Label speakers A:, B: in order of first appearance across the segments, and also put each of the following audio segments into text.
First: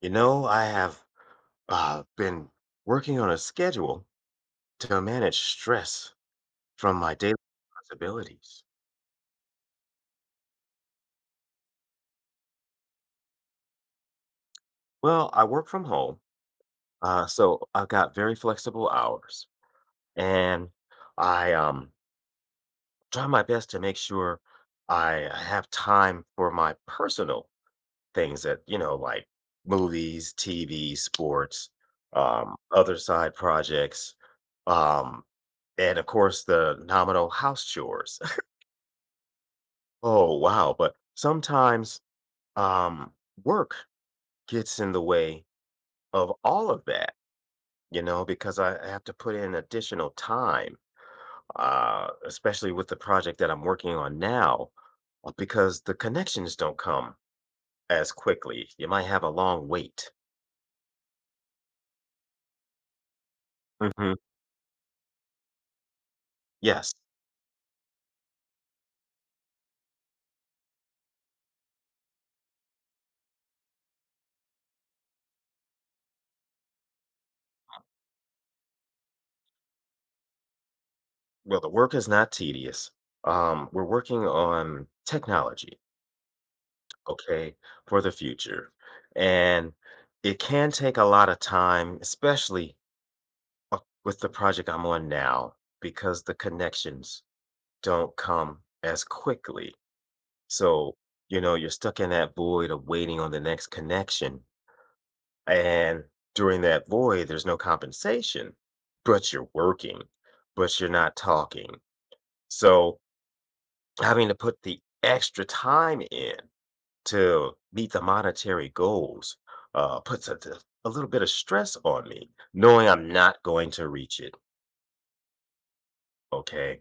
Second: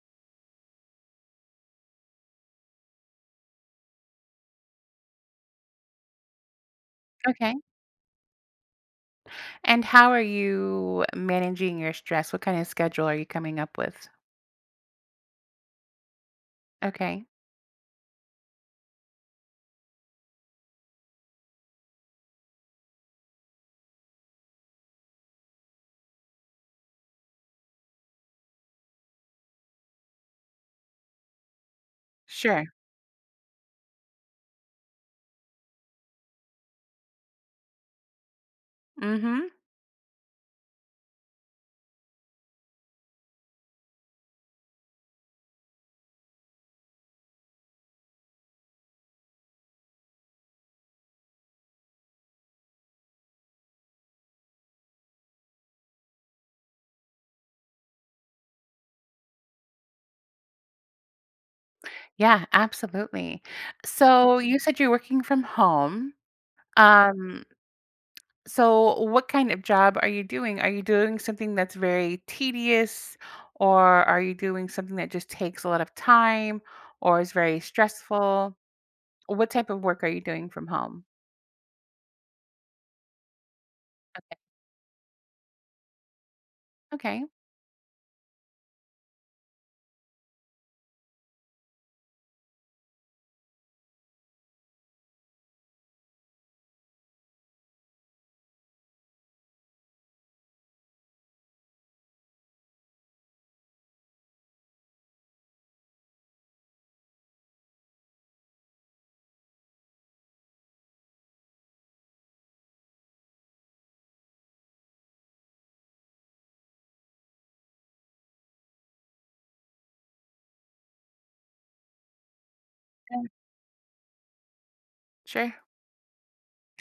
A: I have been working on a schedule to manage stress from my daily
B: Okay.
A: responsibilities.
B: And how are you managing your stress? What kind of schedule are you coming up with?
A: Well, I work from home,
B: Okay.
A: so I've got very flexible hours, and I try my best to make sure I have time for my personal things that, you know, like movies, TV, sports,
B: Sure.
A: other side projects, um, and of course, the nominal house chores.
B: Mhm.
A: Oh, wow. But sometimes um, work gets in the way of all of that, you know, because I have to put in additional time, especially with the project that I'm working on now, because the connections don't come as quickly. You might have a long wait.
B: Yeah, absolutely.
A: hmm
B: So, you said you're working from home.
A: Yes.
B: Um, so what kind of job are you doing? Are you doing something that's very tedious or are you doing something that just takes a lot of time or is very stressful? What type of work are you doing from home?
A: Well, the work is not tedious. We're working
B: Okay.
A: on technology,
B: Okay.
A: okay, for the future. And it can take a lot of time, especially uh, with the project I'm on now because the connections don't come as quickly. So, you know, you're stuck in that void of waiting on the next connection. And during that void, there's no compensation, but you're working, but you're not talking. So, having to put the extra time in to meet the monetary goals puts a little bit of stress on me, knowing I'm
B: Yeah.
A: not going to reach it.
B: Sure.
A: Okay.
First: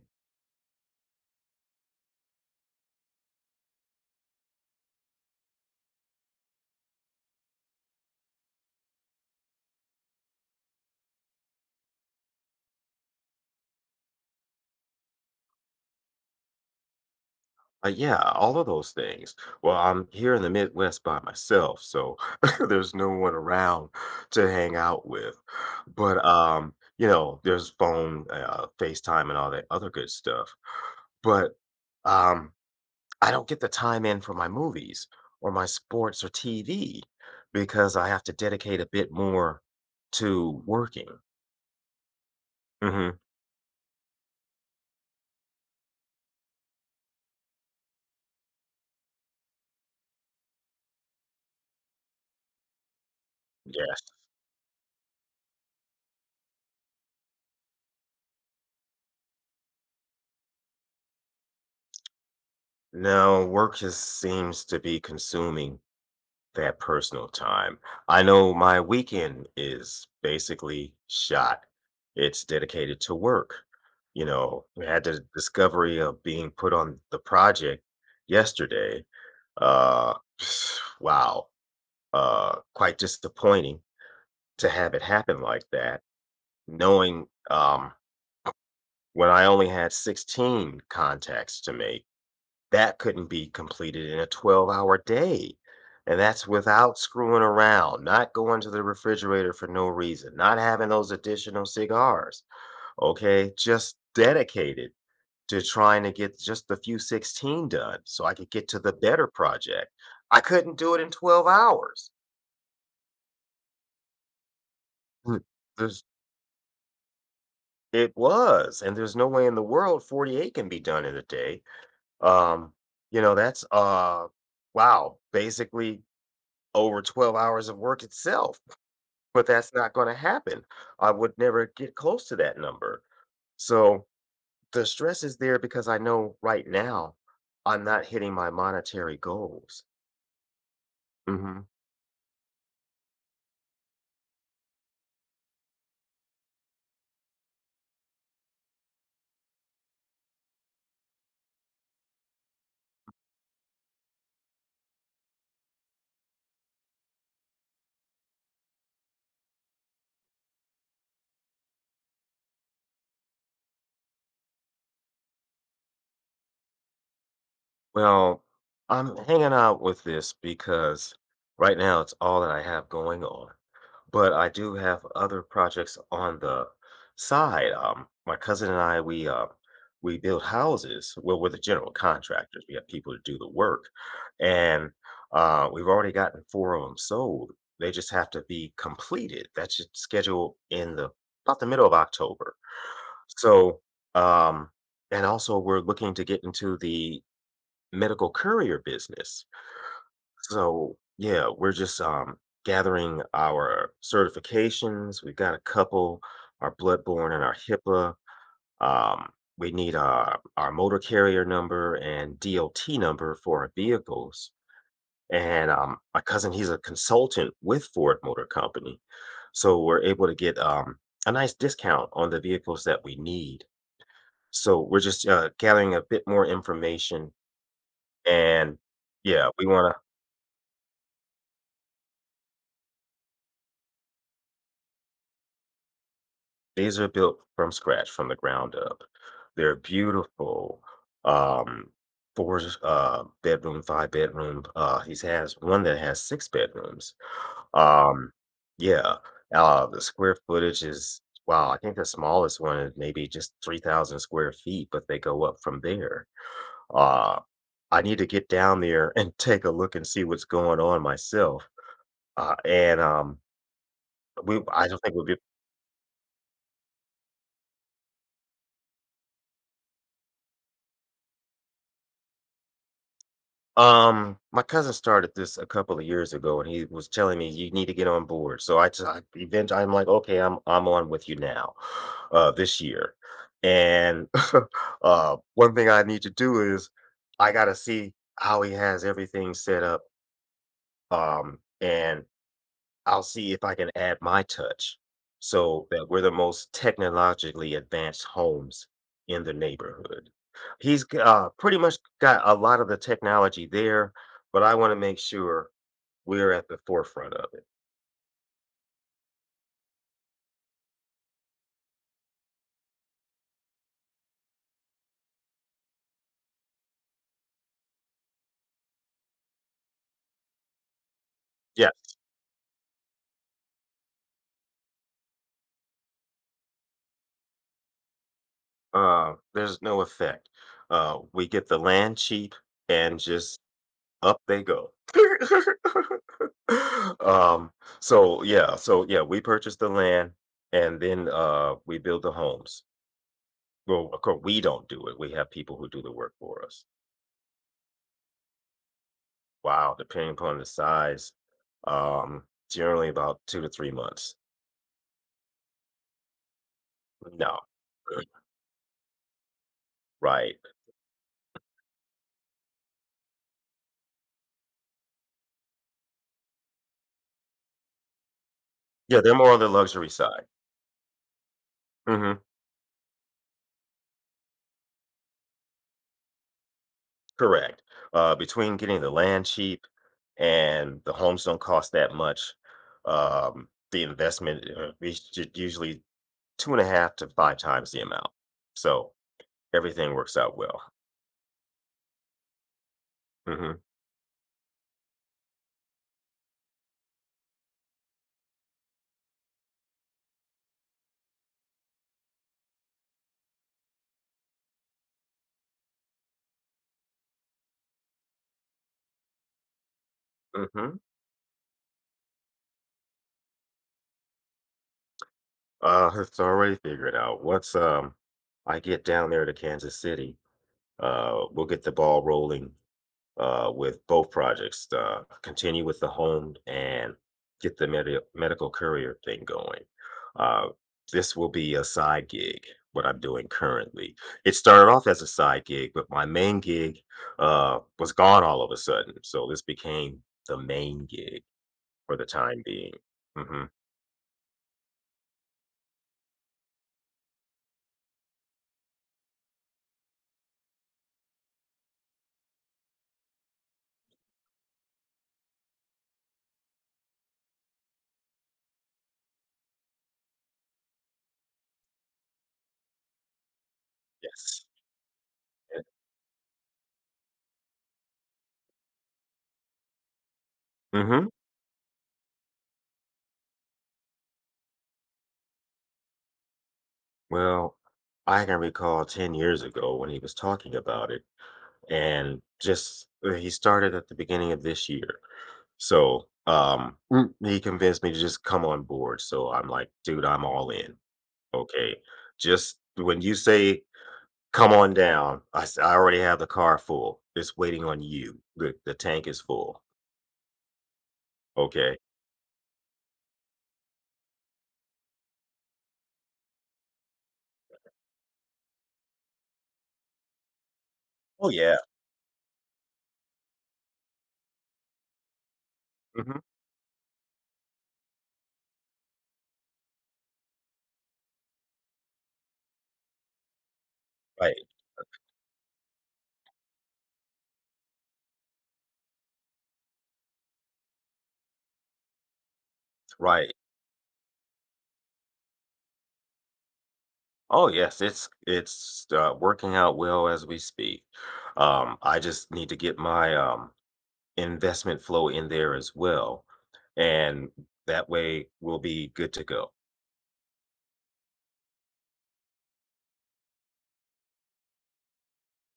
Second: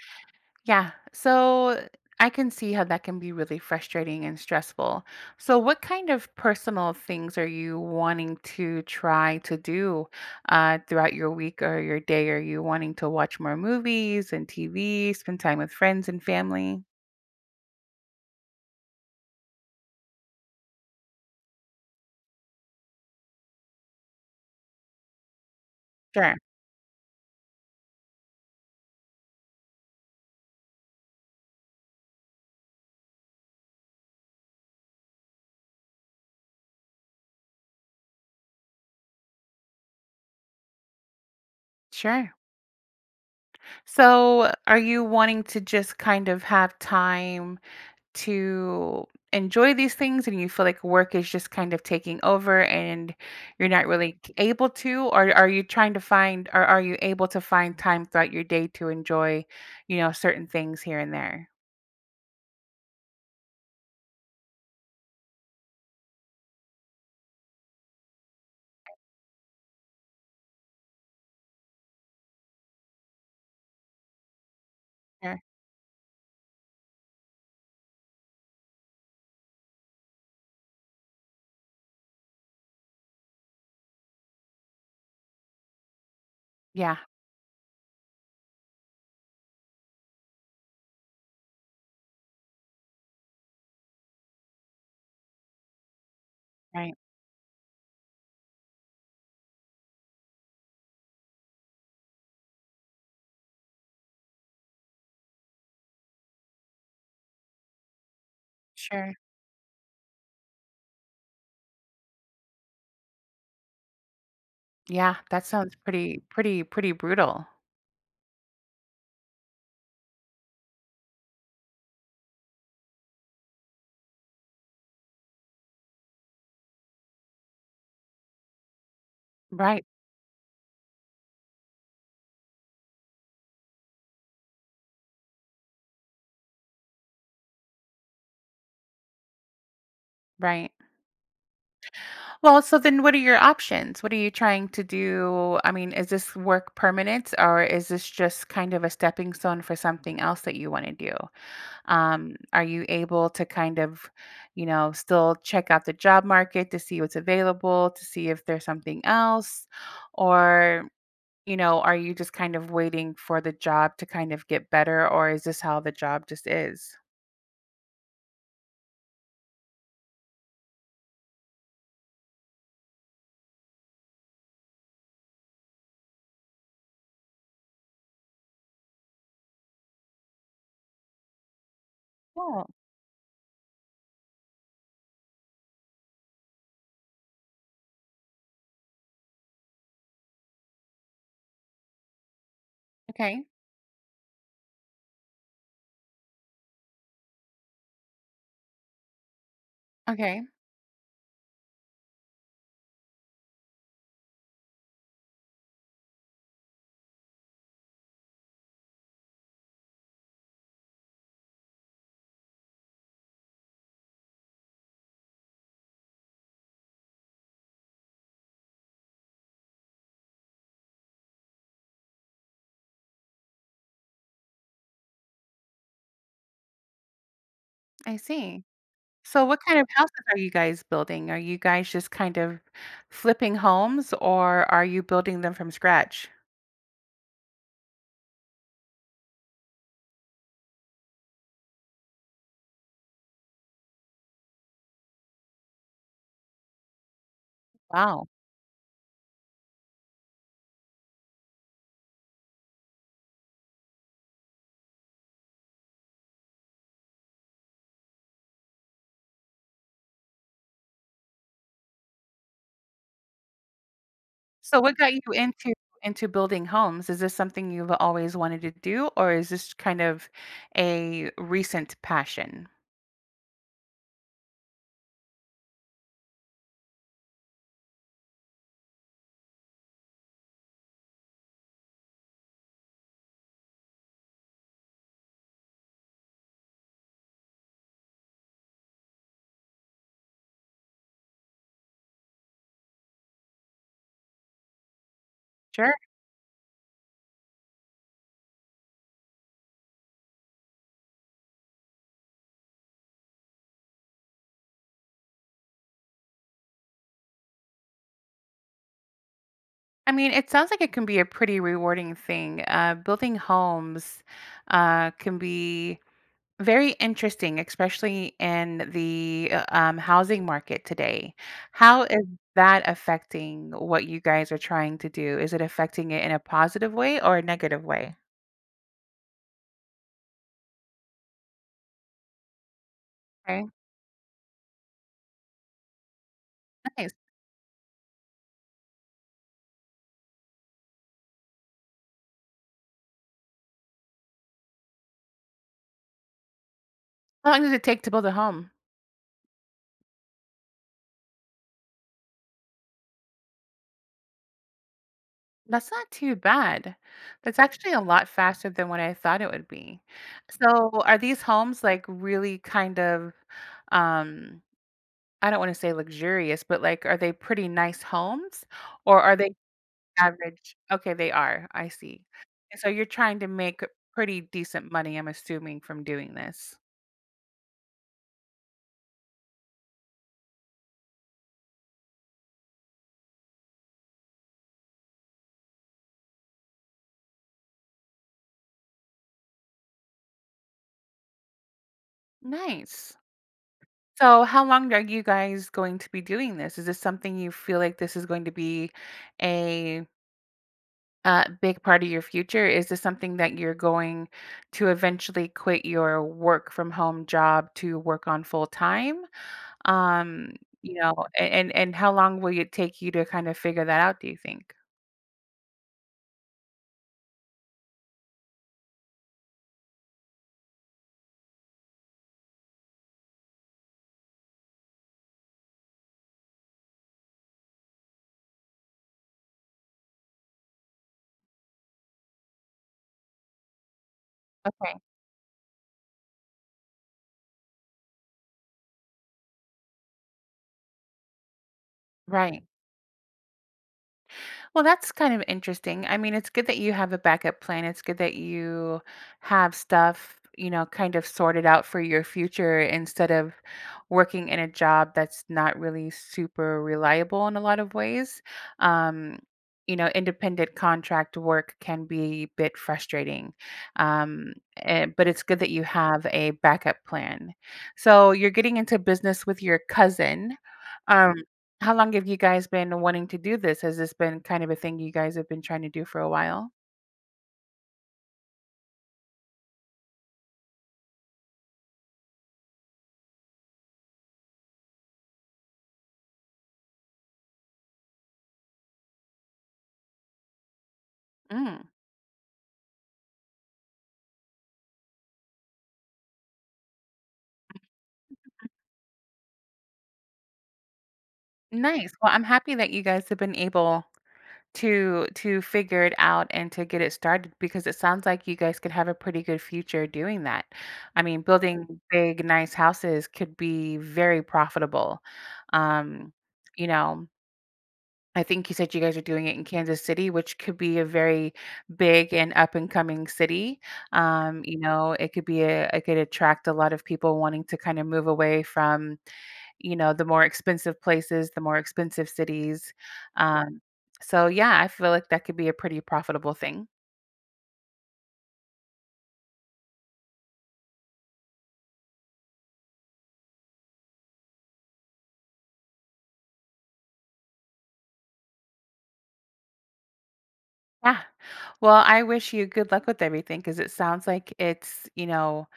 B: Yeah, so I can see how that can be really frustrating and stressful. So, what kind of personal things are you wanting to try to do throughout your week or your day? Are you wanting to watch more movies and TV, spend time with friends and family?
A: Yeah, all of those things. Well, I'm here in the Midwest by myself, so there's no one around to hang out with. But
B: Sure,
A: you know, there's phone, FaceTime, and all that other good stuff. But um, I don't get the time in for my movies or my sports or TV because I have to dedicate a bit more to working.
B: sure.
A: hmm
B: So, are you wanting to just kind of have time to enjoy these things and you feel like work is just kind of taking over and you're not
A: Yes.
B: really able to, or are you trying to find, or are you able to find time throughout your day to enjoy you know certain things here and there?
A: No, work just seems to be consuming that personal time. I know my weekend is basically shot. It's dedicated to work. You know, I had the
B: Sure.
A: discovery of being put on the project yesterday. Uh, wow. Quite disappointing to have it happen like that,
B: Yeah.
A: knowing um, when I only had 16 contacts to make that couldn't be completed in a 12-hour day, and that's
B: Right.
A: without screwing around, not going to the refrigerator for no reason, not having those additional cigars, okay? Just dedicated to trying to get just the few 16 done so I could get to the
B: Sure.
A: better project. I couldn't do it in 12 hours.
B: Yeah,
A: Mm,
B: that sounds
A: There's
B: pretty brutal.
A: it was, and there's no way in the world 48 can be done in a day. Um, you know, that's wow, basically over 12 hours of work itself, but that's
B: Right.
A: not gonna happen. I would never get close to that number. So, the stress is there because I know right now I'm not hitting my monetary goals.
B: Right.
A: Mhm.
B: Well, so then what are your options? What are you trying to do? I mean, is this work permanent, or is this just kind of a stepping stone for something else that you want to do? Are you able to kind of, you know, still check out the job market to see what's available, to see if there's something else? Or, you know, are you just kind of waiting for the job to kind of get better, or is this how the job just is?
A: Well, I'm hanging out with this because right now it's all that I have going on. But I do have other projects on the side. My cousin and I, we we build houses. Well, we're the general contractors.
B: Oh,
A: We have people to do the work, and we've already gotten four of them sold. They just have to be completed. That's just scheduled in the about the middle of October.
B: okay.
A: So, um, and also we're looking to get into the medical courier business,
B: Okay.
A: so yeah, we're just gathering our certifications. We've got a couple, our bloodborne and our HIPAA. Um, we need our motor carrier number and DOT number for our vehicles. And my cousin, he's a consultant with Ford Motor Company, so we're able to get a nice discount on the vehicles that we need. So we're just gathering a bit more information,
B: I see.
A: and
B: So,
A: yeah,
B: what
A: we
B: kind of
A: want to.
B: houses are you guys building? Are you guys just kind of flipping homes, or are you building them from scratch?
A: These are built from scratch, from the ground up. They're beautiful, um, 4, bedroom, 5 bedroom, he's has one that has 6 bedrooms.
B: Wow.
A: Um, yeah, the square footage is wow, I think the smallest one is maybe just 3,000 square feet, but they go up from there. Uh, I need to get down there and take a look and see what's going on myself, and, we
B: So
A: I
B: what
A: don't
B: got
A: think
B: you
A: we'll be.
B: into building homes? Is this something you've always wanted to do, or is this kind of a recent passion?
A: My cousin started this a couple of years ago, and he was telling me you need to get on board. So I eventually I'm like, okay, I'm on with you now, this year. And one thing I need to do is I gotta see how he has everything set up. And I'll see if I can add my touch so
B: Sure.
A: that we're the most technologically advanced homes in the neighborhood. He's pretty much got a lot of the technology there, but I want to make sure we're at the forefront of it.
B: I mean, it sounds like it can be a pretty rewarding thing. Building homes can be very interesting, especially in the housing market today.
A: Yes,
B: How is that affecting what you guys are trying to do? Is it affecting it in a positive way or a negative way?
A: there's no effect. We get the land cheap and just
B: Okay,
A: up they go.
B: nice.
A: um, so yeah, we purchased the land and then we build the homes. Well, of course, we don't do it. We have people who do the work for us.
B: How long does it take to build a home?
A: Wow, depending upon the size, um, generally about 2 to 3 months.
B: That's not too bad.
A: No,
B: That's actually a lot faster than what I thought it would be.
A: right?
B: So, are these homes like really kind of, um, I don't want to say luxurious, but like, are they pretty nice homes
A: Yeah,
B: or are
A: they're
B: they
A: more on the luxury side.
B: average? Okay, they are. I see.
A: hmm
B: And so you're trying to make pretty decent money, I'm assuming, from doing this.
A: Correct. Between getting the land cheap and the homes don't cost that much, the investment is usually two and a half to five times the amount. So everything works out well.
B: Nice.
A: hmm
B: So, how long are you guys going to be doing this? Is this something you feel like this is going to be a a big part of your future? Is this something that you're going to eventually quit your work from home job to work on full time? Um, you
A: hmm
B: know, and how long will it take you to kind of figure that out, do you think?
A: It's already figured out. Once I get down there to Kansas City, we'll get the ball rolling with both projects. Continue with the home and get the medical courier thing going. Uh, this will be a side gig. What I'm doing currently. It started
B: Okay.
A: off as a side gig, but my main gig was gone all of a sudden. So this became the main gig for the time
B: Right.
A: being. hmm
B: Well, that's kind of interesting. I mean, it's good that you have a backup plan. It's good that you have stuff, you know, kind of sorted out for your future instead of working in a job that's not really super reliable in a lot of ways. Um, you know, independent contract work can be a bit frustrating,
A: Yes.
B: but it's good that you have a backup plan. So you're getting into business with your cousin.
A: Mm-hmm.
B: Um, how long have you guys been wanting to do this? Has this been kind of a thing you guys have been trying to do for a while?
A: Well, I can recall 10 years ago when he was talking about it, and just he started at the beginning of this year. So, he convinced me to just come on board. So I'm like, dude, I'm all in.
B: Mm,
A: Okay. Just when you say come on down, I already have the car full. It's waiting on you. The tank is full. Okay.
B: nice. Well, I'm happy that you guys have been able to figure it out and to get it started because it sounds like you guys could have a pretty good future doing that. I mean,
A: Oh, yeah.
B: building big, nice houses could be very profitable. Um,
A: hmm
B: you know, I think you said you guys are doing it in Kansas City, which could be a very big and up and coming city.
A: Right.
B: You know, it could be a, it could attract a lot of people wanting to kind of move away from, you know, the more expensive places, the more expensive cities.
A: Right.
B: Um, so yeah, I feel like that could be a pretty profitable thing.
A: Oh yes, it's working out well as we speak. I just need to get my investment flow in there as well, and that way we'll be good to go.
B: Yeah. Well, I wish you good luck with everything because it sounds like it's, you know,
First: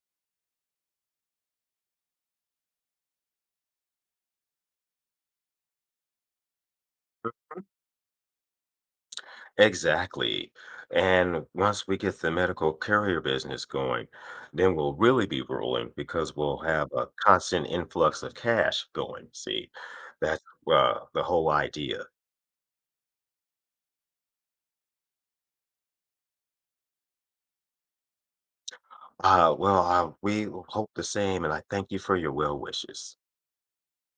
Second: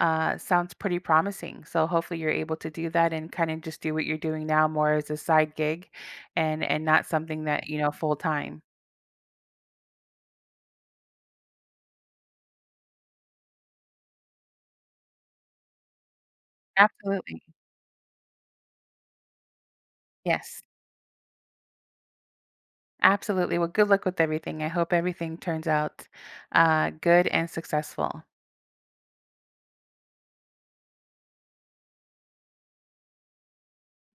B: sounds pretty promising. So hopefully you're able to do that and kind of just do what you're doing now more as a side gig and not something that, you know, full time.
A: Exactly. And once we get the medical carrier business going, then we'll really be rolling because we'll have a
B: Absolutely.
A: constant influx of cash going. See, that's
B: Yes.
A: the whole idea.
B: Absolutely. Well, good luck with everything. I hope everything turns out good and successful.
A: Well, we hope the same, and I thank you for your well wishes.